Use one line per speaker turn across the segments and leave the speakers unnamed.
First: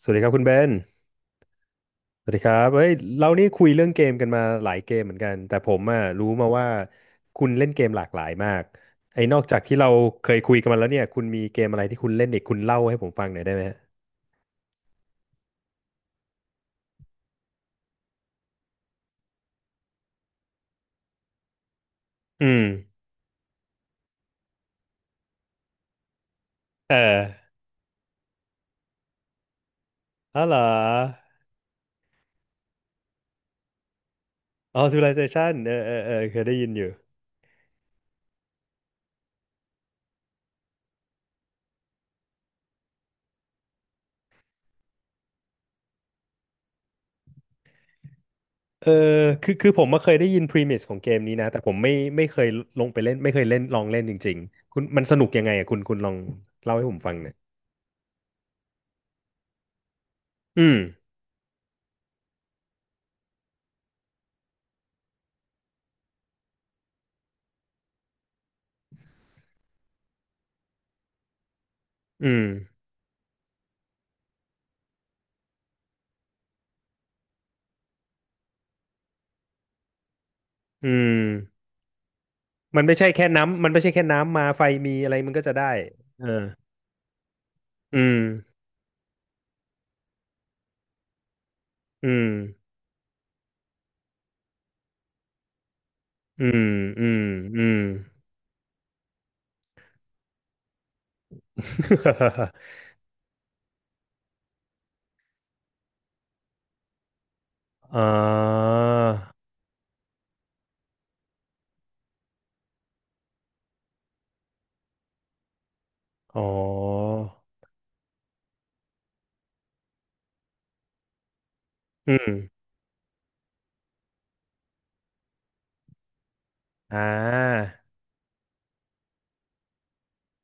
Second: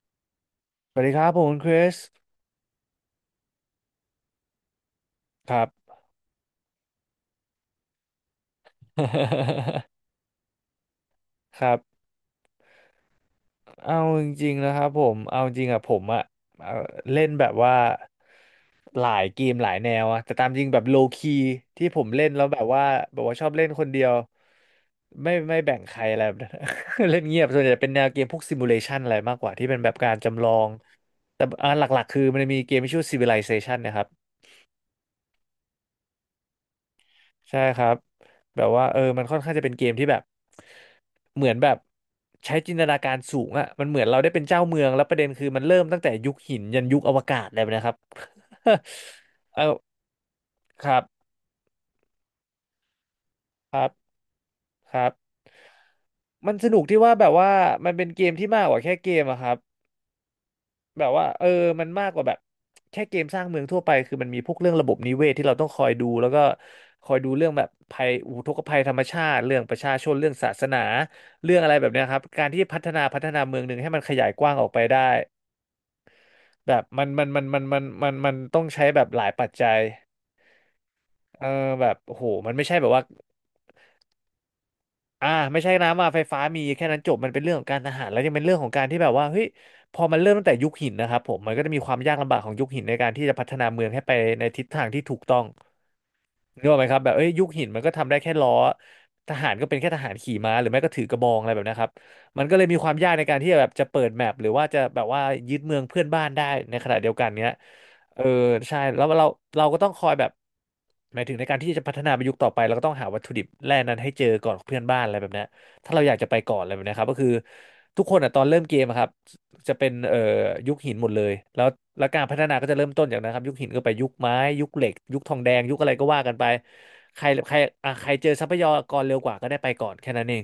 สวัสดีครับคุณเบน
สวัสดีครับผมคุณคริส
สวัสดีครับเฮ้ยเรานี่คุยเรื่องเกมกันมาหลายเกมเหมือนกัน
ค
แต่
รับ
ผมอ่ะรู้มาว่าคุณเล่นเกมหลากหลายมากไอ้นอกจากที่ เราเคยคุยกันมาแล้วเนี่ยคุณมีเก
ค
ม
รับ
อะไรที่คุณเล่นอีกคุณเล่าให้ผมฟังหน่อยได้ไหมฮะ
เอาจริงๆนะครับผมเอาจริงอะผมอะเอ่อเล่นแบบว่าหลายเกมหลายแนวอะแต่ตามจริงแบบโลคีที่ผมเล่นแล้
อื
วแบ
ม
บว่าชอบเล่นคนเดียวไม่แบ่งใครอะไรแบบ นั้
เอ
น เล่นเงียบ
อ
ส่วนใหญ่เป็นแนวเกมพวกซิมูเลชันอะไรมากกว่าที่เป็นแบบการ
อ๋อ
จำลอ
เหรอ
งแต่หลักๆคือมันจะมีเกมที่ชื่อ Civilization นะครับ
อ๋อ Civilization เออเออเออเคยได้ยินอยู่
ใช่ครับแบบว่าเออมันค่อนข้างจะเป็นเกมที่แบบเหมือนแบบใช้จินตนาการสูงอะมันเหมือนเราได้เป็นเจ้าเมืองแล้วประเด็นคือมันเริ่มตั้งแต่ยุคหินยันยุคอวกาศเลยนะครับ
เออคือ คือ
เออ
ผมมาเคยได้ยิน premise
ค
ขอ
รั
ง
บ
เกมนี้นะแต่ผมไม่เคยลงไปเล่น ไม่เคยเล่น
ค
ลอ
รั
งเล่น
บ
จริงๆคุณ
ค
มัน
รับ
สนุกยังไงอ่ะคุณลอง
มันส
เล่า
นุก
ให้ผ
ที่
มฟั
ว่า
ง
แบ
หน่อ
บ
ย
ว่ามันเป็นเกมที่มากกว่าแค่เกมอะครับ
อืม
แบบว่าเออมันมากกว่าแบบแค่เกมสร้างเมืองทั่วไปคือมันมีพวกเรื่องระบบนิเวศที่เราต้องคอยดูแล้วก็คอยดูเรื่องแบบภัยอุทกภัยธรรมชาติเรื่องประชาชนเรื่องศาสนาเรื่องอะไรแบบเนี้ยครับ
อืม
การที่พัฒนาเมืองหนึ่งให้มันขยายกว้างออกไปได้แบบมันต้องใช้แบบหลายปัจจัย
อืม
เออแบบโอ้โหมันไม่ใช่
มั
แบ
น
บ
ไม่
ว่า
ใช่แค่น้ำ มันไม่ใช่แค่น้ำมาไฟมีอะไร
อ่า
มันก็จะ
ไม่
ได้
ใช่น้ำมาไฟ
เออ
ฟ้ามีแค่นั้นจบมันเป็นเรื่องของการท
อื
หารแล้
ม
วยังเป็นเรื่องของการที่แบบว่าเฮ้ยพอมันเริ่มตั้งแต่ยุคหินนะครับผมมันก็จะมีความ
อื
ยาก
ม
ลำบากของยุคหินในการที่จะพัฒนาเมืองให้ไปในทิศทางที่ถูกต้อง
อื
นึก
ม
ออกไหมครับ
อื
แบบ
ม
เอ้ยยุค
อื
หิน
ม
มันก็ทำได้แค่ล้อทหารก็เป็นแค่ทหารขี่ม้าหรือไม่ก็ถือกระบองอะไรแบบนะครับมัน ก็เลยมีความยากในการที่จะแบบจะเปิดแมปหรือว่าจะแบบว่ายึดเมืองเพื่อนบ้านได้ในขณะเดียวกันเนี้ย
อ่
เออ
า
ใช่แล้วเราก็ต้องคอยแบบหมายถึงในการที่จะพัฒนาไปยุคต่อไปเราก็ต้องหาวัตถุดิบแร่นั้นให้เจอก่อนเพื่อนบ้านอะไรแบบเนี้ย ถ้าเราอยากจะไป
อ๋อ
ก่อนอะไรแบบเนี้ยครับก็คือทุกคนอ่ะตอนเริ่มเกมอะครับจะเป็นยุคหินหมดเลยแล้วแล้ว
อื
การ
ม
พัฒนาก็จะเริ่มต้นจากนั้นครับยุคหินก็ไปยุคไม้ยุคเหล็กยุคทองแดงยุคอะไรก็ว่ากันไป
อ่
ใครใคร
า
อ่ะใครเจอทรัพยากรเร็วกว่าก็ได้ไปก่อนแค่นั้นเอง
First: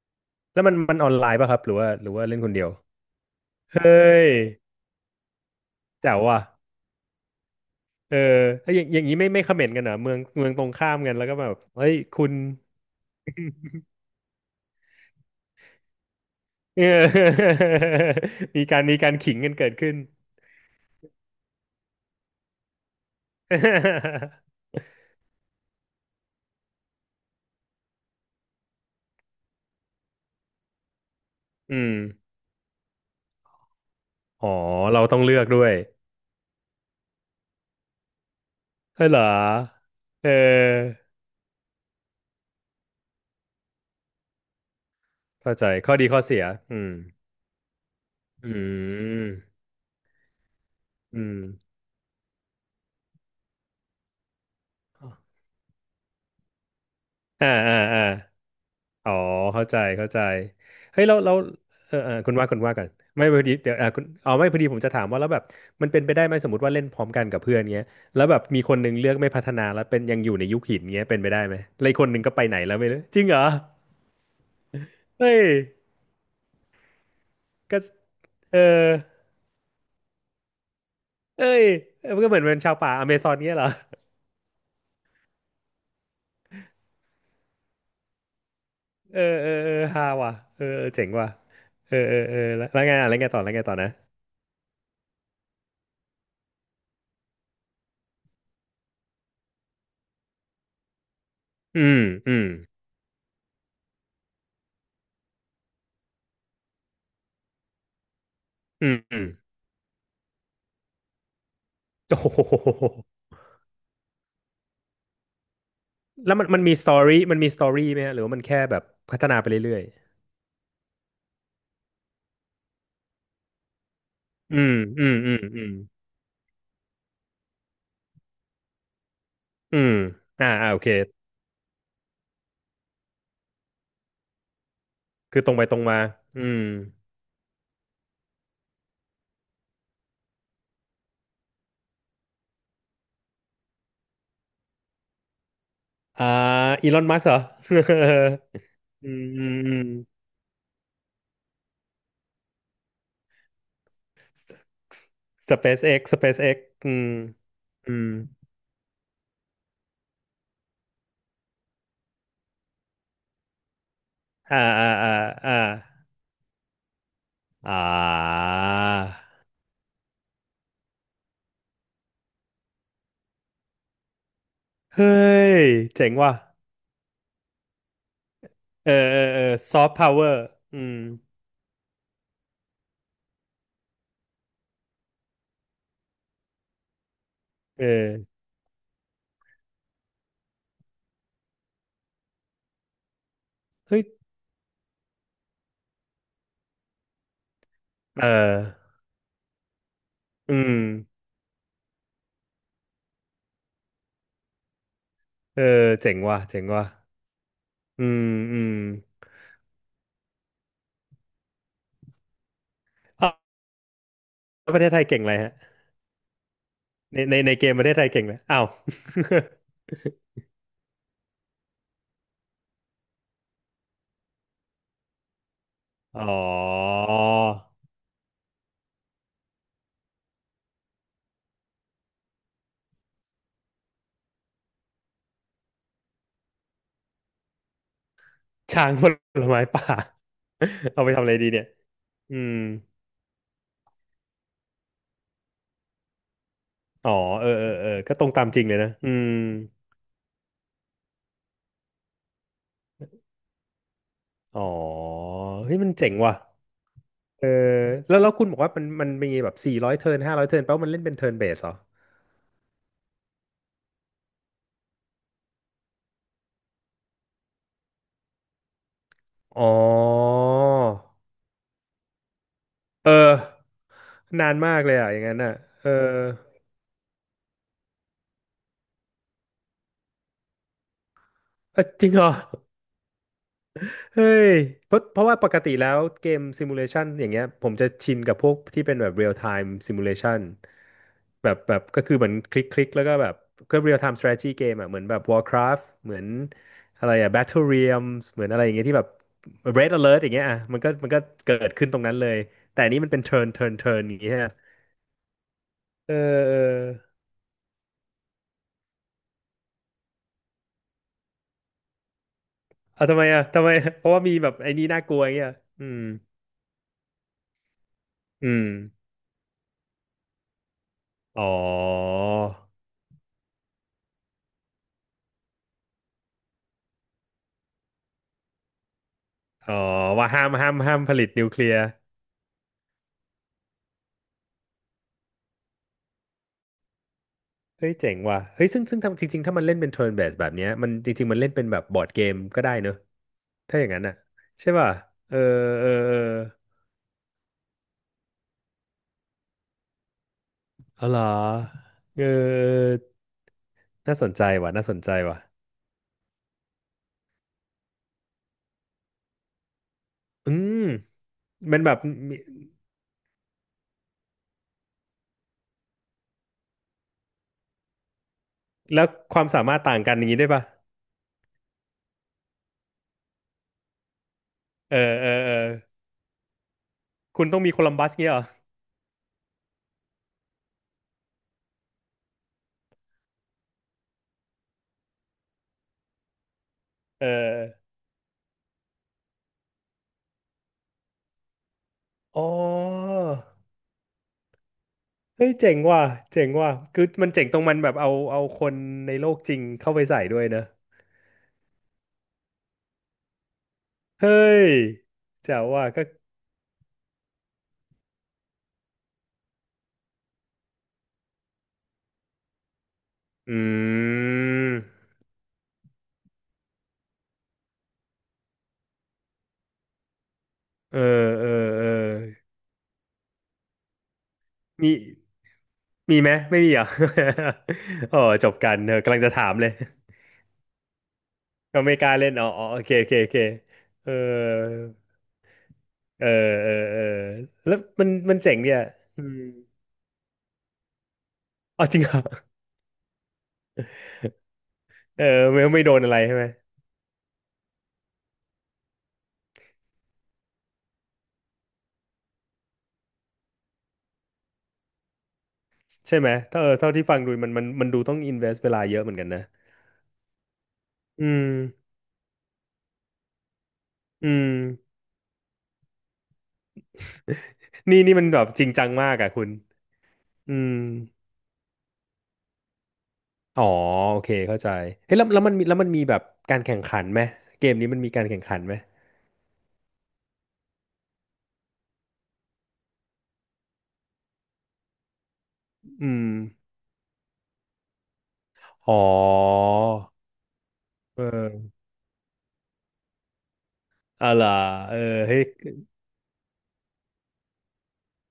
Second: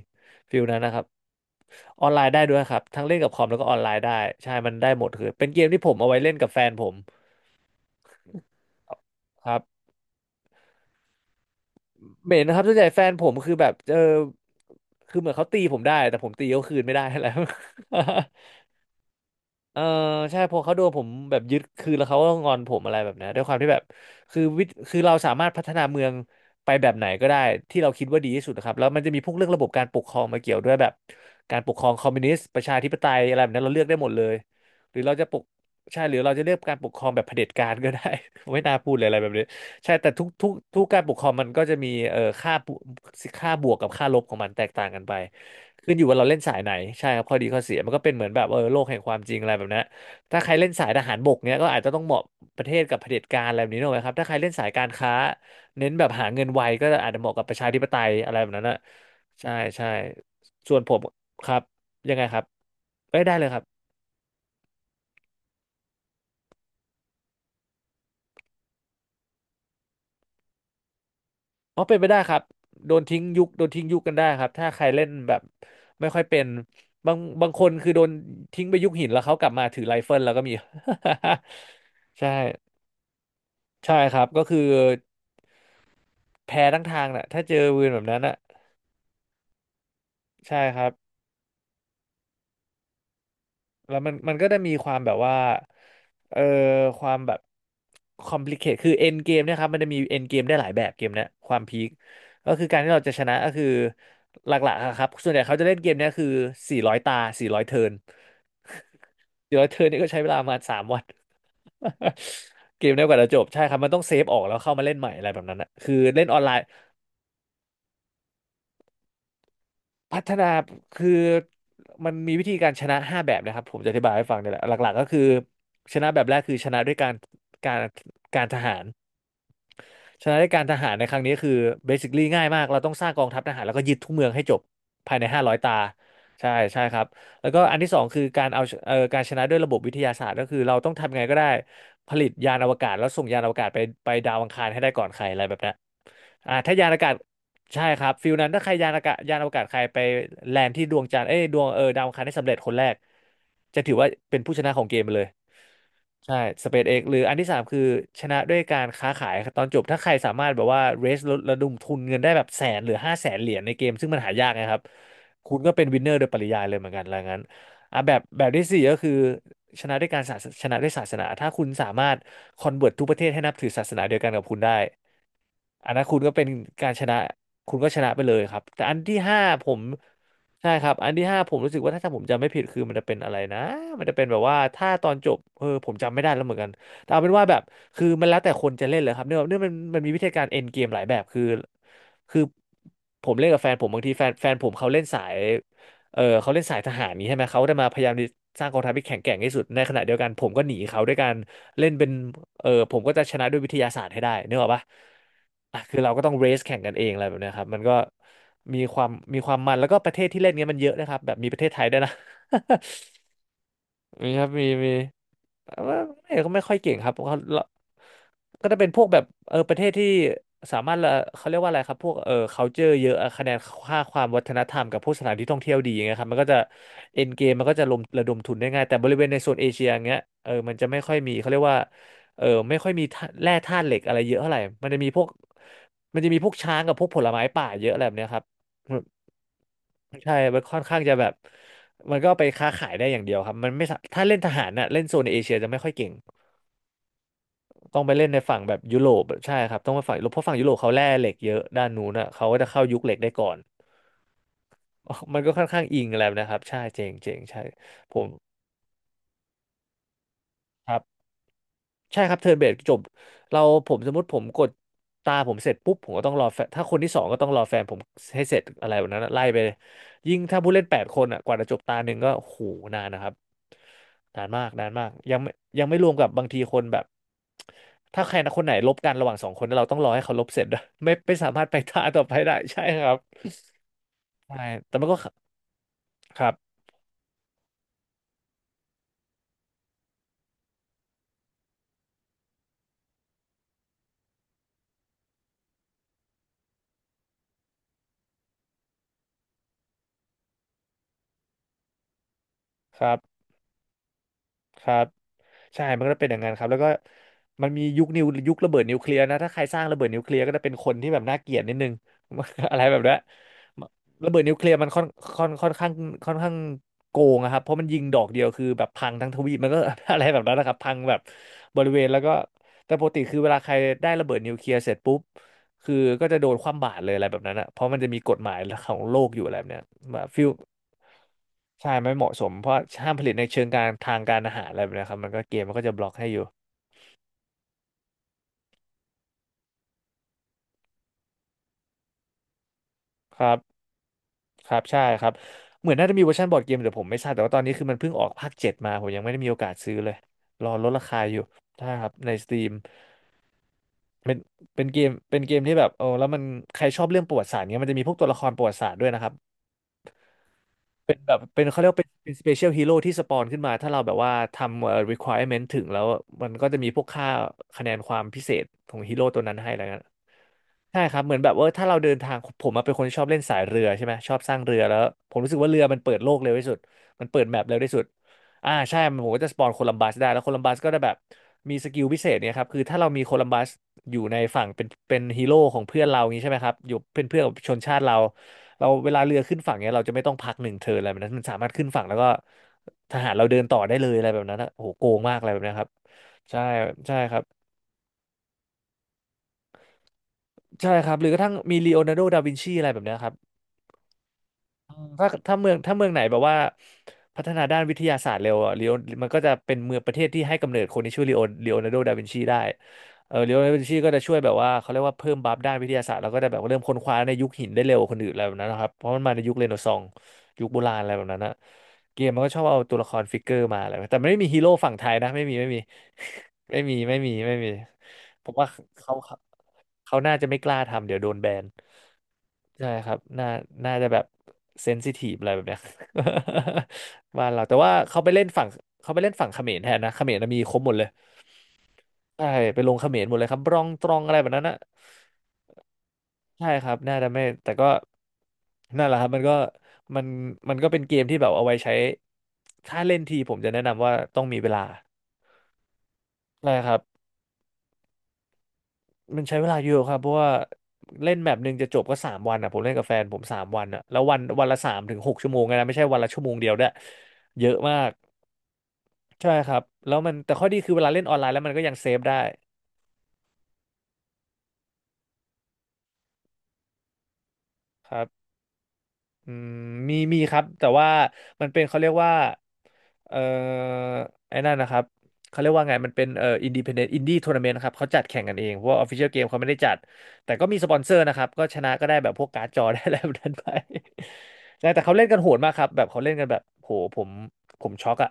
ฟิ
แล้
ล
วมัน
นั้นนะ
มั
ค
น
รับ
ออนไลน์ป่ะครับหรือว่า
อ
ห
อ
รื
น
อ
ไล
ว่า
น์
เล่
ได้
นคน
ด้วย
เดียว
ครับทั้งเล่นกับคอมแล้วก็ออ
เฮ
นไลน์ได้
้ย
ใช่มันได้หมดคือเป็นเกมที่ผมเอา
แจ๋
ไว้
ว
เล่น
ว่ะ
กับแฟนผม
เออแล้วอย่างอย่างนี้ไม่ไม่
ค
คอ
รั
มเมนต์กัน
บ
เหรอเมืองตรงข้ามกันแล้วก็แบบเฮ้ยคุ
เห
ณ
ม็ นนะครับส่วนใหญ่แฟนผมคือแบบเออคือเหมือนเขาตีผมได้แต่ผมตีเขาคื
เอ
น
อ
ไม่ได้อะไร
มีการขิงกันเกิด
เออ
ขึ้น
ใช่พอเขาโดนผมแบบยึดคือแล้วเขาก็งอนผมอะไรแบบเนี้ยด้วยความที่แบบคือเราสามารถพัฒนาเมืองไปแบบไหนก็ได้ที่เราคิดว่าดีที่สุดนะครับแล้วมันจะมีพวกเรื่องระบบการปกครองมาเกี่ยวด้วยแบบการปก
อื
ครอง
ม
คอมมิวนิสต์ประชาธิปไตยอะไรแบบนั้นเราเลือกได้หมดเลย
อ๋อ
หรือ
เรา
เรา
ต้อง
จะ
เลื
ป
อ
ก
กด้วย
ใช่หรือเราจะเลือกการปกครองแบบเผด็จการก็ได้ ไม่น่าพูดเลย
เฮ้ย
อะ
เห
ไร
รอ
แบบนี้ใช่แต่ทุ
เ
กทุกทุก
ออ
การปกครองมันก็จะมีค่าบวกกับค่าลบของมันแตกต่างกันไป
เข้าใจข้
ขึ้
อ
นอ
ดี
ยู่ว่า
ข้อ
เราเล่
เสี
น
ย
สายไหน
อืม
ใช่ครับข้อดีข้อเสียมันก็เป็นเหมือนแบบ
อื
เออโลกแห่งความจริงอะไร
ม
แบบนั้นถ้าใครเล่นสายทหา
อื
รบ
ม
กเนี้ยก็อาจจะต้องเหมาะประเทศกับเผด็จการอะไรแบบนี้หน่อยครับถ้าใครเล่นสายการค้าเน้นแบบหาเงินไวก็อาจจะเหมาะกับ
อ่า
ประชา
อ่า
ธิปไต
อ่า
ยอะไรแบบนั้นนะ
อ๋อ
ใช่
เข้าใจ
ใช่
เข้าใจ
ส่วนผม
เฮ้ยเรา
ครับ
เออเอ
ยั
อ
งไง
คุณ
ครับ
ว่าคุณว่ากัน
เอ้ย
ไม่
ได้
พอ
เลย
ดี
ครั
เดี๋ยวอ่า
บ
คุณอ๋อไม่พอดีผมจะถามว่าแล้วแบบมันเป็นไปได้ไหมสมมติว่าเล่นพร้อมกันกับเพื่อนเงี้ยแล้วแบบมีคนหนึงเลือกไม่พัฒนาแล้วเป็นยังอยู่ในยุคหินเงี้ยเป็นไปได้ไหม
อ๋อ
แล้ว
เป็
อีก
นไป
คนห
ได้
นึง
ค
ก็
รั
ไป
บ
ไหนแล้วไม่
โด
รู้
น
จ
ทิ้ง
ริงเหรอ
ยุคโดนทิ้งยุคกันได้ครับถ้าใครเล่นแบ
เฮ้
บ
ย
ไม่ค่อยเป็นบางคน
ก็
คือโดน
เอ
ทิ้งไปยุ
อ
คหินแล้วเขากลับมาถือไรเฟิลแล้วก็มี
เอ้ย มัน
ใช่
ก็เหมือนเป็นชาวป่าอเมซอนเงี้ยเหรอ
ใช่ครับก็คือแพ้ทั้งทางน่ะถ้าเจอวืนแบบนั้นน่ะ
เออเออเออฮาว่ะ
ใช่
เออ
ค
เอ
รั
อ
บ
เจ๋งว่ะเออเออเออแล้วแล้วไงอ่ะแล้วไงต่อแล้วไงต่อนะ
แล้วมันก็ได้มีความแบบว่าเอ่อความแบบคอมพลีเคทคือเอ็นเกมเนี่ยครับมันจะมีเอ็นเกมได้หลายแบบเกมเนี้ยความพีค
อืมอืม
ก็คือการที่เราจะชนะก็คือหลักๆอะครับส่วนใหญ่เขาจะเล่นเกมเนี้ยคือ400 ตาสี่ร้อยเทิร์น
อืมอืม
สี่ร้อยเทิร์นนี่ก็ใช้เวลาประมาณ3 วัน
โอ้โ
เกมเนี้ย
ห
กว่าจะจบใช่ครับมันต้องเซฟออกแล้วเข้ามาเล่นใหม่อะไรแบบนั้นนะคือเล่น
แล้
อ
ว
อน
มัน
ไล
มั
น์
นมีสตอรี่มันมีสตอรี่ไหมฮะหรือว่ามันแค่แบบพัฒนาไปเรื่อย
พัฒนาคือมันมีวิธีการชนะ5 แบบนะครับผมจะอธิบายให้ฟังเนี่ย
ๆ
แห
อื
ละห
ม
ลักๆ
อื
ก็
ม
คือ
อืมอืม
ชนะแบบแรกคือชนะด้วยการการทหาร
อืม
ชนะด้
อ่า
วยการ
อ่า
ท
โอ
หา
เค
รในครั้งนี้คือเบสิค l ีง่ายมากเราต้องสร้างกองทัพทหารแล้วก็ยึดทุกเมืองให้จบภายใน
คื
ห้า
อต
ร้
ร
อย
งไป
ตา
ตรงมาอื
ใช่
ม
ใช่ครับแล้วก็อันที่สองคือการเอาการชนะด้วยระบบวิทยาศาสตร์ก็คือเราต้องทำยังไงก็ได้ผลิตยานอวกาศแล้วส่งยานอวกาศไปดาวอังคารให้ได้ก่อนใครอะไรแบบนี้น
อ่า
อ่าถ้ายาน
อี
อ
ล
ว
อน
กาศ
มัสเหรอ
ใช่ครับฟิลนั้นถ้าใครยานอา
อื
กาศ
ม
ยาน
อื
อว
ม
กาศ
อื
ใคร
ม
ไปแลนด์ที่ดวงจันทร์เอ้ยดวงเออดาวอังคารได้สำเร็จคนแรกจะถือว่าเป็นผู้ชนะของเกมไปเลย
SpaceX
ใช่
SpaceX อื
SpaceX
ม
หรืออันที่สามคือ
อืม
ชนะด้วยการค้าขายตอนจบถ้าใครสามารถแบบว่า raise ระดมทุนเงินได้แบบแสนหรือ500,000 เหรียญในเกมซึ่งมันหายาก
อ่า
นะครับ
อ่าอ่า
คุ
อ่า
ณก็เป็นวินเนอร์โดยปริยายเลยเหมือนกันแล้วงั้น
อ่
อ่ะแบบที่สี่ก็คือ
า
ชนะด้วยศาสนาถ้าคุณสามารถคอนเวิร์ตทุกประเทศให้นับถือศาสนาเดียวกันกับคุณได้
เฮ้ย
อันนั้น
เจ๋ง
คุณก็
ว่ะ
เป็นการชนะคุณก็ชนะไปเลยครับแต่
เออ
อันที่
เออ
ห้า
เออ
ผ
ซ
ม
อฟต์พาวเวอร์
ใช่
อื
ครับ
ม
อันที่ห้าผมรู้สึกว่าถ้าผมจำไม่ผิดคือมันจะเป็นอะไรนะมันจะเป็นแบบว่าถ้าตอนจบเออผมจำไม่ได้แล้วเหมือนกันแต่เอาเป็นว่าแบบ
เออ
คือมันแล้วแต่คนจะเล่นเลยครับเนื่องมันมีวิธีการเอ็นเกมหลายแบบคือผมเล่นกับแฟนผม
เฮ้
บา
ย
งทีแฟนผมเขาเล่นสายเออเขาเล่นสายทหารนี้ใช่ไหมเขาได้มาพยายาม
เออ
สร้างกองทัพที่แข็งแกร่งที่สุดในขณะเดียวกันผม
อื
ก็หนี
ม
เขาด้วยกัน เล่นเป็น เออ ผมก็จะชนะด้วยวิทยาศาสตร์ให้ได้นึกออกปะ
เออ
อ่ะคือเรา
เจ๋ง
ก็ต้อง
ว่ะ
เร
เจ๋
ส
ง
แข่ง
ว่ะ
กันเองอะไรแบบเนี้ยครับมันก็
อืมอืม
มีความมันแล้วก็ประเทศที่เล่นเงี้ยมันเยอะนะครับ แบบมีประเทศไทยด้วยนะ
อ้าว
มีครับ มี
แล้วประเทศ
มี
ไทยเก่งอะไรฮะ
ว่าไม่ก็ไม่ค่อยเก่งครับ
ในใน
เขา
ในเกมประเทศไทยเก่งเลยอ้า
ก็
ว
จะเป็นพวกแบบเออประเทศที่สามารถละเขาเรียกว่าอะไรครับพวกเออ culture เยอะอะคะแนนค่าความวัฒนธรรมกับพวกสถานที่ท่องเที่ยวดีอย่างเงี้ ย
อ๋
ค
อ
รับมันก็จะ end game มันก็จะลมระดมทุนได้ง่ายแต่บริเวณในโซนเอเชียอย่างเงี้ยเออมันจะไม่ค่อยมีเขาเรียกว่าเออไม่ค่อยมีธาตุแร่ธาตุเหล็กอะไรเยอะเท่าไหร่มันจะมีพวกช้างกับพวกผลไม้ป่าเยอะอะไรแบบเนี้ยครับ
ช้างผลไม้ป่า
ใช่มันค่อน ข้าง
เอาไป
จะ
ทำ
แบ
อะ
บ
ไรดีเนี่ย
มันก็
อื
ไป
ม
ค้าขายได้อย่างเดียวครับมันไม่สาถ้าเล่นทหารน่ะเล่นโซนเอเชียจะไม่ค่อยเก่ง
อ๋อเออเออเออ
ต้องไป
ก็ต
เล่
ร
น
ง
ใน
ตาม
ฝั่
จ
ง
ริง
แบ
เลย
บ
นะ
ยุโร
อื
ป
ม
ใช่ครับต้องไปฝั่งยุโรปเพราะฝั่งยุโรปเขาแร่เหล็กเยอะด้านนู้นอ่ะเขาก็จะเข้ายุคเหล็กได้ก่อน
อ๋อ
มันก็ค่อน
เฮ้ย
ข้าง
มัน
อิง
เจ๋ง
อะไร
ว่ะ
นะครับใช่เจ๋งเจ๋ง
เออ
ใช่ผ
แล้ว
ม
แล้วคุณบอกว่ามันมันมีแบบสี่ร้อยเทิร์นห้าร้อยเทิร์นแปลว่า
ค
มัน
รั
เล่
บ
นเป็นเทิร์นเบสเหรอ
ใช่ครับเทิร์นเบสจบเราผมสมมติผมกดตาผมเสร็จปุ๊บผมก็ต้องรอแฟนถ้าคนที่สองก็ต้องรอแฟนผมให้เสร็จอะไรแบบนั้นอะไล่ไป
อ๋อ
เลยยิ่งถ้าผู้เล่น8 คนอ่ะกว่าจะจบตาหนึ่งก็โูหนาน
เอ
นะครั
อ
บนาน
นาน
มาก
มาก
นาน
เลย
มาก
อ่ะอย่างนั้นอ่ะ
ยัง
เอ
ไม่รวม
อ
กับบางทีคนแบบถ้าใครนะคนไหนลบกันระหว่าง2 คนแล้วเราต้องรอให้เขาลบเสร็จด้วย ไม่สามารถไป
เออ
ตา
จริง
ต่
เห
อ
รอ
ไปได้ใช่ครับ
เฮ้
ใช่
ยเพ
แต่
ราะ
มันก็
เพ
ค
ราะ
รับ
ว่าปกติแล้วเก
ค
ม
ร
ซิมูเลชันอย่างเงี้ยผมจะชินกับพวกที่เป็นแบบเรียลไทม์ซิมูเลชันแบบแบบก็คือเหมือนคลิกคลิกแล้วก็แบบก็เรียลไทม์สตร a ทจีจีเกมอ่ะเหมือนแบบ Warcraft เหมือนอะไรอ่ะ Battle Realms เหมือนอะไรอย่างเงี้ยที่แบบ Red Alert อย่างเงี้ยอ่ะมันก็มันก็เกิดขึ้นตรงนั้นเลยแต่อันนี้มัน
ับ
เป็น turn turn turn อย่างเงี้ย
ครับใช่มันก็
เออ
จะเป็นอย่างนั้
เอ
น
อ
ครับแล้วก็มันมียุคระเบิดนิวเคลียร์นะถ้าใครสร้างระเบิดนิวเคลียร์ก็จะเป็นคนที่แบบน่าเกลียดนิดนึง อะไรแบบ
เอา
นั้น
ทำไมอ่ะทำไมเพราะว่า
ระ
มี
เบิด
แบ
นิ
บ
วเคลี
ไอ้
ยร์
นี่
มัน
น่ากลัวอย่าง
ค่
เงี้
อน
ย
ค่อน
อื
ข้าง
ม
ค่อนข้างโกงอะครับเพราะมันยิงดอกเดียว
อื
คื
ม
อแบบพังทั้งทวีปมันก็ อะไรแบบนั้นนะครับพังแบบ
อ๋อ
บริเวณแล้วก็แต่ปกติคือเวลาใครได้ระเบิดนิวเคลียร์เสร็จปุ๊บ คือก็จะโดนคว่ำบาตรเลยอะไรแบบนั้นอะเพราะมันจะมีกฎหมายของโลกอยู่อะไรแบบ
อ๋อ
เนี้ยแบบ
ว่า
ฟิ
ห้า
ล
มห้ามห้ามผลิตนิวเคลียร์
ใช่ไม่เหมาะสม เพราะห้ามผลิตในเชิงการทางการอาหารอะไรแบบเนี้ยครับมันก็เกมมันก็จะบล็อกให้อยู่
เฮ้ยเจ๋งว่ะเฮ้ยซึ่งซึ่งทำจริงๆถ้ามันเล่นเป็นเทิร์นเบสแบบเนี้ยมันจริงๆมันเล่นเป็นแบบบอร์ดเกมก็ได้เนอะ
ครับ
ถ้าอย่างนั้นอ่ะ
ค
ใช่
รับ
ป่ะ
ใช่ครับ
เออเอ
เห
อ
มือนน่า
เอ
จะ
อ
มีเวอร์ชันบอร์ดเกมแต่ผมไม่ทราบแต่ว่าตอนนี้คือมันเพิ่งออกภาคเจ็ดมาผมยังไม่ได้มีโอกาสซื้อเลย รอลดรา
เอาเหร
คา
อ
อยู่ใช่ครับ
เอ
ในสตรีม
อน่าส
เป็
น
น
ใจว่ะ
เป็
น่า
น
ส
เก
น
ม
ใจว่ะ
เป็นเกมที่แบบเออแล้วมันใครชอบเรื่องประวัติศาสตร์เนี้ยมันจะมีพวกตัวละครประวัติศาสตร์ด้วยนะครับ
อืม
เป็นแบบเป็น
มั
เขา
น
เรีย
แบ
ก
บ
ว่าเป็น
มี
special hero ที่สปอนขึ้นมาถ้าเราแบบว่าทำrequirement ถึงแล้วมันก็จะมีพวกค่าคะแนนความพิเศษของ
แล้ว
ฮีโร่
ค
ตัว
วาม
นั้น
สา
ให้
มา
อะ
ร
ไร
ถต่า
เงี้
ง
ย
กันอย่างนี้ได้ป่ะ
ใช่ครับเหมือนแบบว่าถ้าเราเดินทางผมมาเป็นคนชอบเล่นสายเรือใช่ไหมชอบสร้างเรือ
เอ
แล้
อ
ว
เออ
ผมรู้
เออ
สึกว่าเรือมันเปิดโลกเร็วที่สุดมันเปิ
คุ
ด
ณ
แม
ต้อง
ป
มี
เร็ว
โค
ที่
ลัม
สุด
บัสเงี้ยเหรอ
ใช่มันผมก็จะสปอนโคลัมบัสได้แล้วโคลัมบัสก็ได้แบบมีสกิลพิเศษเนี่ยครับคือถ้าเรามีโคลัมบัสอยู่ในฝั่งเป็นฮีโร่ของเพื่อนเราอย่างนี้ใช่ไหมครับอยู่เป็
เอ
นเพื่อนกับ
อ
ชนชาติเราเราเวลาเรือขึ้นฝั่งเนี่ยเราจะไม่ต้องพักหนึ่งเทิร์นอะไรแบบนั้นมันสามารถขึ้นฝั่งแล้วก็
อ๋อ
ทหารเราเดินต่อได้เลยอะไรแบบนั้นนะโอ้โหโกงมากอะ
เฮ้
ไร
ย
แบบ
เจ๋
นี้
ง
ครับ
ว่ะเจ๋ง
ใช่
ว่ะคือ
ใช่
มัน
ครั
เจ๋
บ
งตรงมันแบบเอาเอาคนในโลกจริงเข้าไปใส่ด้วยเนอะ
ใช่ครับหรือกระทั่งมีลีโอนาร์โดดาวินชีอะไรแบบเนี้ยครับ
เฮ้ย
ถ้า
แจ๋
ถ้า
ว
เมือง
ว่ะ
ถ้า
ก็
เมืองไหนแบบว่าพัฒนาด้านวิทยาศาสตร์เร็วอะลีโอมันก็จะเป็นเมืองประเทศที่ให้กำเนิดคนที่ชื่อลีโอนาร์โดดาวินชีได้เออลี
อ
โอนาร์โดดาวินชีก็
ื
จะช่วยแบบว่า
ม
เขาเรียกว่าเพิ่มบัฟด้านวิทยาศาสตร์แล้วก็จะแบบเริ่มค้นคว้าในยุคหินได้เร็วกว่าคนอื่นอะไรแบบนั้นนะครับเพราะมันมาในยุคเรเนซองส์ยุคโบรา
เอ
ณ
อ
อะไรแบบนั้น
เออ
นะ
เออ
เกมมันก็ชอบเอาตัวละครฟิกเกอร์มาอะไรแต่ไม่มีฮีโร่ฝั่
มี
งไทยนะ ไม่มี
มีไหมไม่ มี
ไม่
เหรอ
มีไม่มีไม่มี
อ๋อ
ผ
จ
ม
บ
ว่า
กันเออ
เขา
กำลังจะ
เขา
ถามเลย
เขาน่าจะไม่กล้าทำเดี๋ยวโดนแบน
ก็ไม่กล้าเล่นอ๋ออ๋อโอ
ใช่
เคโอ
ครั
เค
บ
โอเค
น่าจะ
เออ
แบบเซนซิทีฟอะไรแบบเนี้ย
เออ เออเออ
บ้านเรา
แล้
แต่
ว
ว่า
มัน
เขาไป
มัน
เล่น
เจ๋ง
ฝั่ง
เนี่ย
เขาไป
อื
เล่น
ม
ฝั่งเขมรแทนนะเขมรน่ะมีครบหมดเลย
อ๋อจริงเหรอ
ใช่ไปลงเขมรหมดเลยครับบรองตรองอะไรแบบนั้นนะ
เออไม่ไม่โดนอะไรใช่ไหม
ใช่ครับน่าจะไม่แต่ก็นั่นแหละครับมันก็มันก็เป็นเกมที่แบบเอาไว้ใช้ถ้าเล่นทีผมจะแนะนำว่าต้องมีเวลา
ใช่ไหมถ้าเอ
ใช่
อ
ค
เท่า
รับ
ที่ฟังดูมันมันมันดูต้องอินเวสเวลาเยอะเหมือนกัน
มั
นะ
นใช้เวลาเยอะครับเพราะว่า
อื
เล่นแม
ม
ปหนึ่งจะจบก็สามวันอ่ะผมเล่นกับแฟนผมสามวันอ่ะแล้ว
อื
วัน
ม
วันละสามถึงหกชั่วโมงไงนะไม่ใช่วันละชั่วโมงเดียวด้วยเยอะมา
นี่
ก
นี่มันแบบจริงจังมากอ่ะคุณ
ใช่ครับแล้วมันแต่
อื
ข้อ
ม
ดีคือเวลาเล่นออนไลน์แล้วมันก็ยังเซฟได้
อ๋อโอเคเข้าใจเฮ้ยแล้วแล้วมันมีแล้วมันมีแบบการแข่งขันไหมเกมนี้มันมี
ครั
การ
บ
แข่งขันไหม
อืมมีครับแต่ว่ามันเป็นเขาเรียกว่าเอ่อไอ้นั่นนะครับเขาเรียกว่าไง
อื
มันเป็
ม
นอินดิเพนเดนต์อินดี้ทัวร์นาเมนต์ครับเขาจัดแข่งกันเองเพราะ
อ๋อ
ว่าออฟฟิเชียลเกมเขาไม่ได้จัดแต่ก็มีสปอนเซอ
เ
ร์นะครับก็
ออ
ชนะก็ได้แบบพวกการ์ดจอ ได้อะไรแบบนั้นไป
อะล่ะ
ใช่
เออ
แต่เขาเล่นกั
เฮ้
น
ย
โหดมากครับแบบเขาเล่นกันแบบโหผมช็อกอะ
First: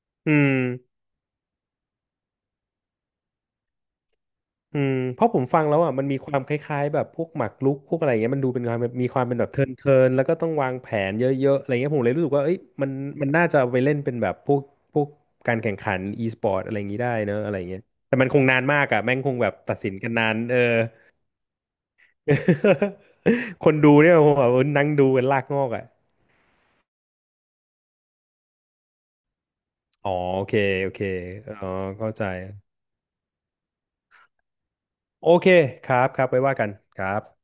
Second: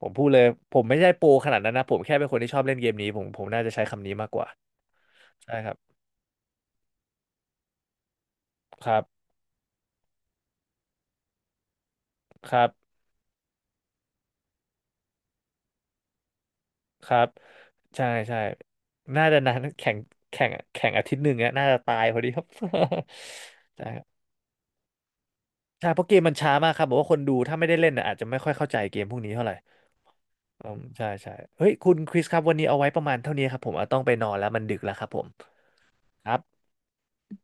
ผมพูด
อื
เลย
ม
ผมไม่ใช่โปรขนาดนั้นนะผมแค่เป็นคนที่ชอบเล่นเกมนี้ผมน่าจะใช้คำนี้มากกว่า
อืมเพราะผม
ใช่
ฟัง
ครั
แล้วอ่ะ
บ
มันมีความคล้ายๆแบบพวกหมากรุกพวกอะไรเงี้ยมันดูเป็นความ
ครั
มีความ
บ
เป็นแบบเทิร์นเทินแล้วก็ต้องวางแผนเยอะๆอะไรเงี้ยผมเลยรู้สึกว่า
ค
เอ้ย
รั
มัน
บ
มันน่าจะเอาไปเล่นเป็นแบบพวกพวกการแข่งขันอีสปอร์ตอะไรอย่างงี้
ค
ได้
รับ
เนอะอะไรเงี้ย
ใช่
แต่มัน
ใช่
คงนานมากอ่ะแม่ง
น่า
คง
จะ
แบ
นา
บ
น
ตัดสิ
แข่
น
ง
กันนาน
แข่ง
เออ
แข่งอาทิตย์หนึ่งอะน่าจะตายพอดีครับ
คน
ใช่
ดู
ครั
เนี่ย
บ
ผมแบบนั่งดูเป็นลากงอกอ่ะ
ใช่เพราะเกมมันช้ามากครับบอกว่าคนดูถ้าไม่ได้เล่นน่ะอาจจะไม่ค่อยเข้าใจเกมพวกนี้เท่าไหร่
อ๋อโอเค
อืม
โอเค
ใช่ใช่เฮ้
อ๋อ
ยคุณ
เข้า
คริ
ใจ
สครับวันนี้เอาไว้ประมาณเท่านี้ครับผมเอาต้องไปนอนแล้วมันดึกแล้วครับผม
โอเคครับครั
ค
บ
รั
ไว้ว่ากั
บ
นครับ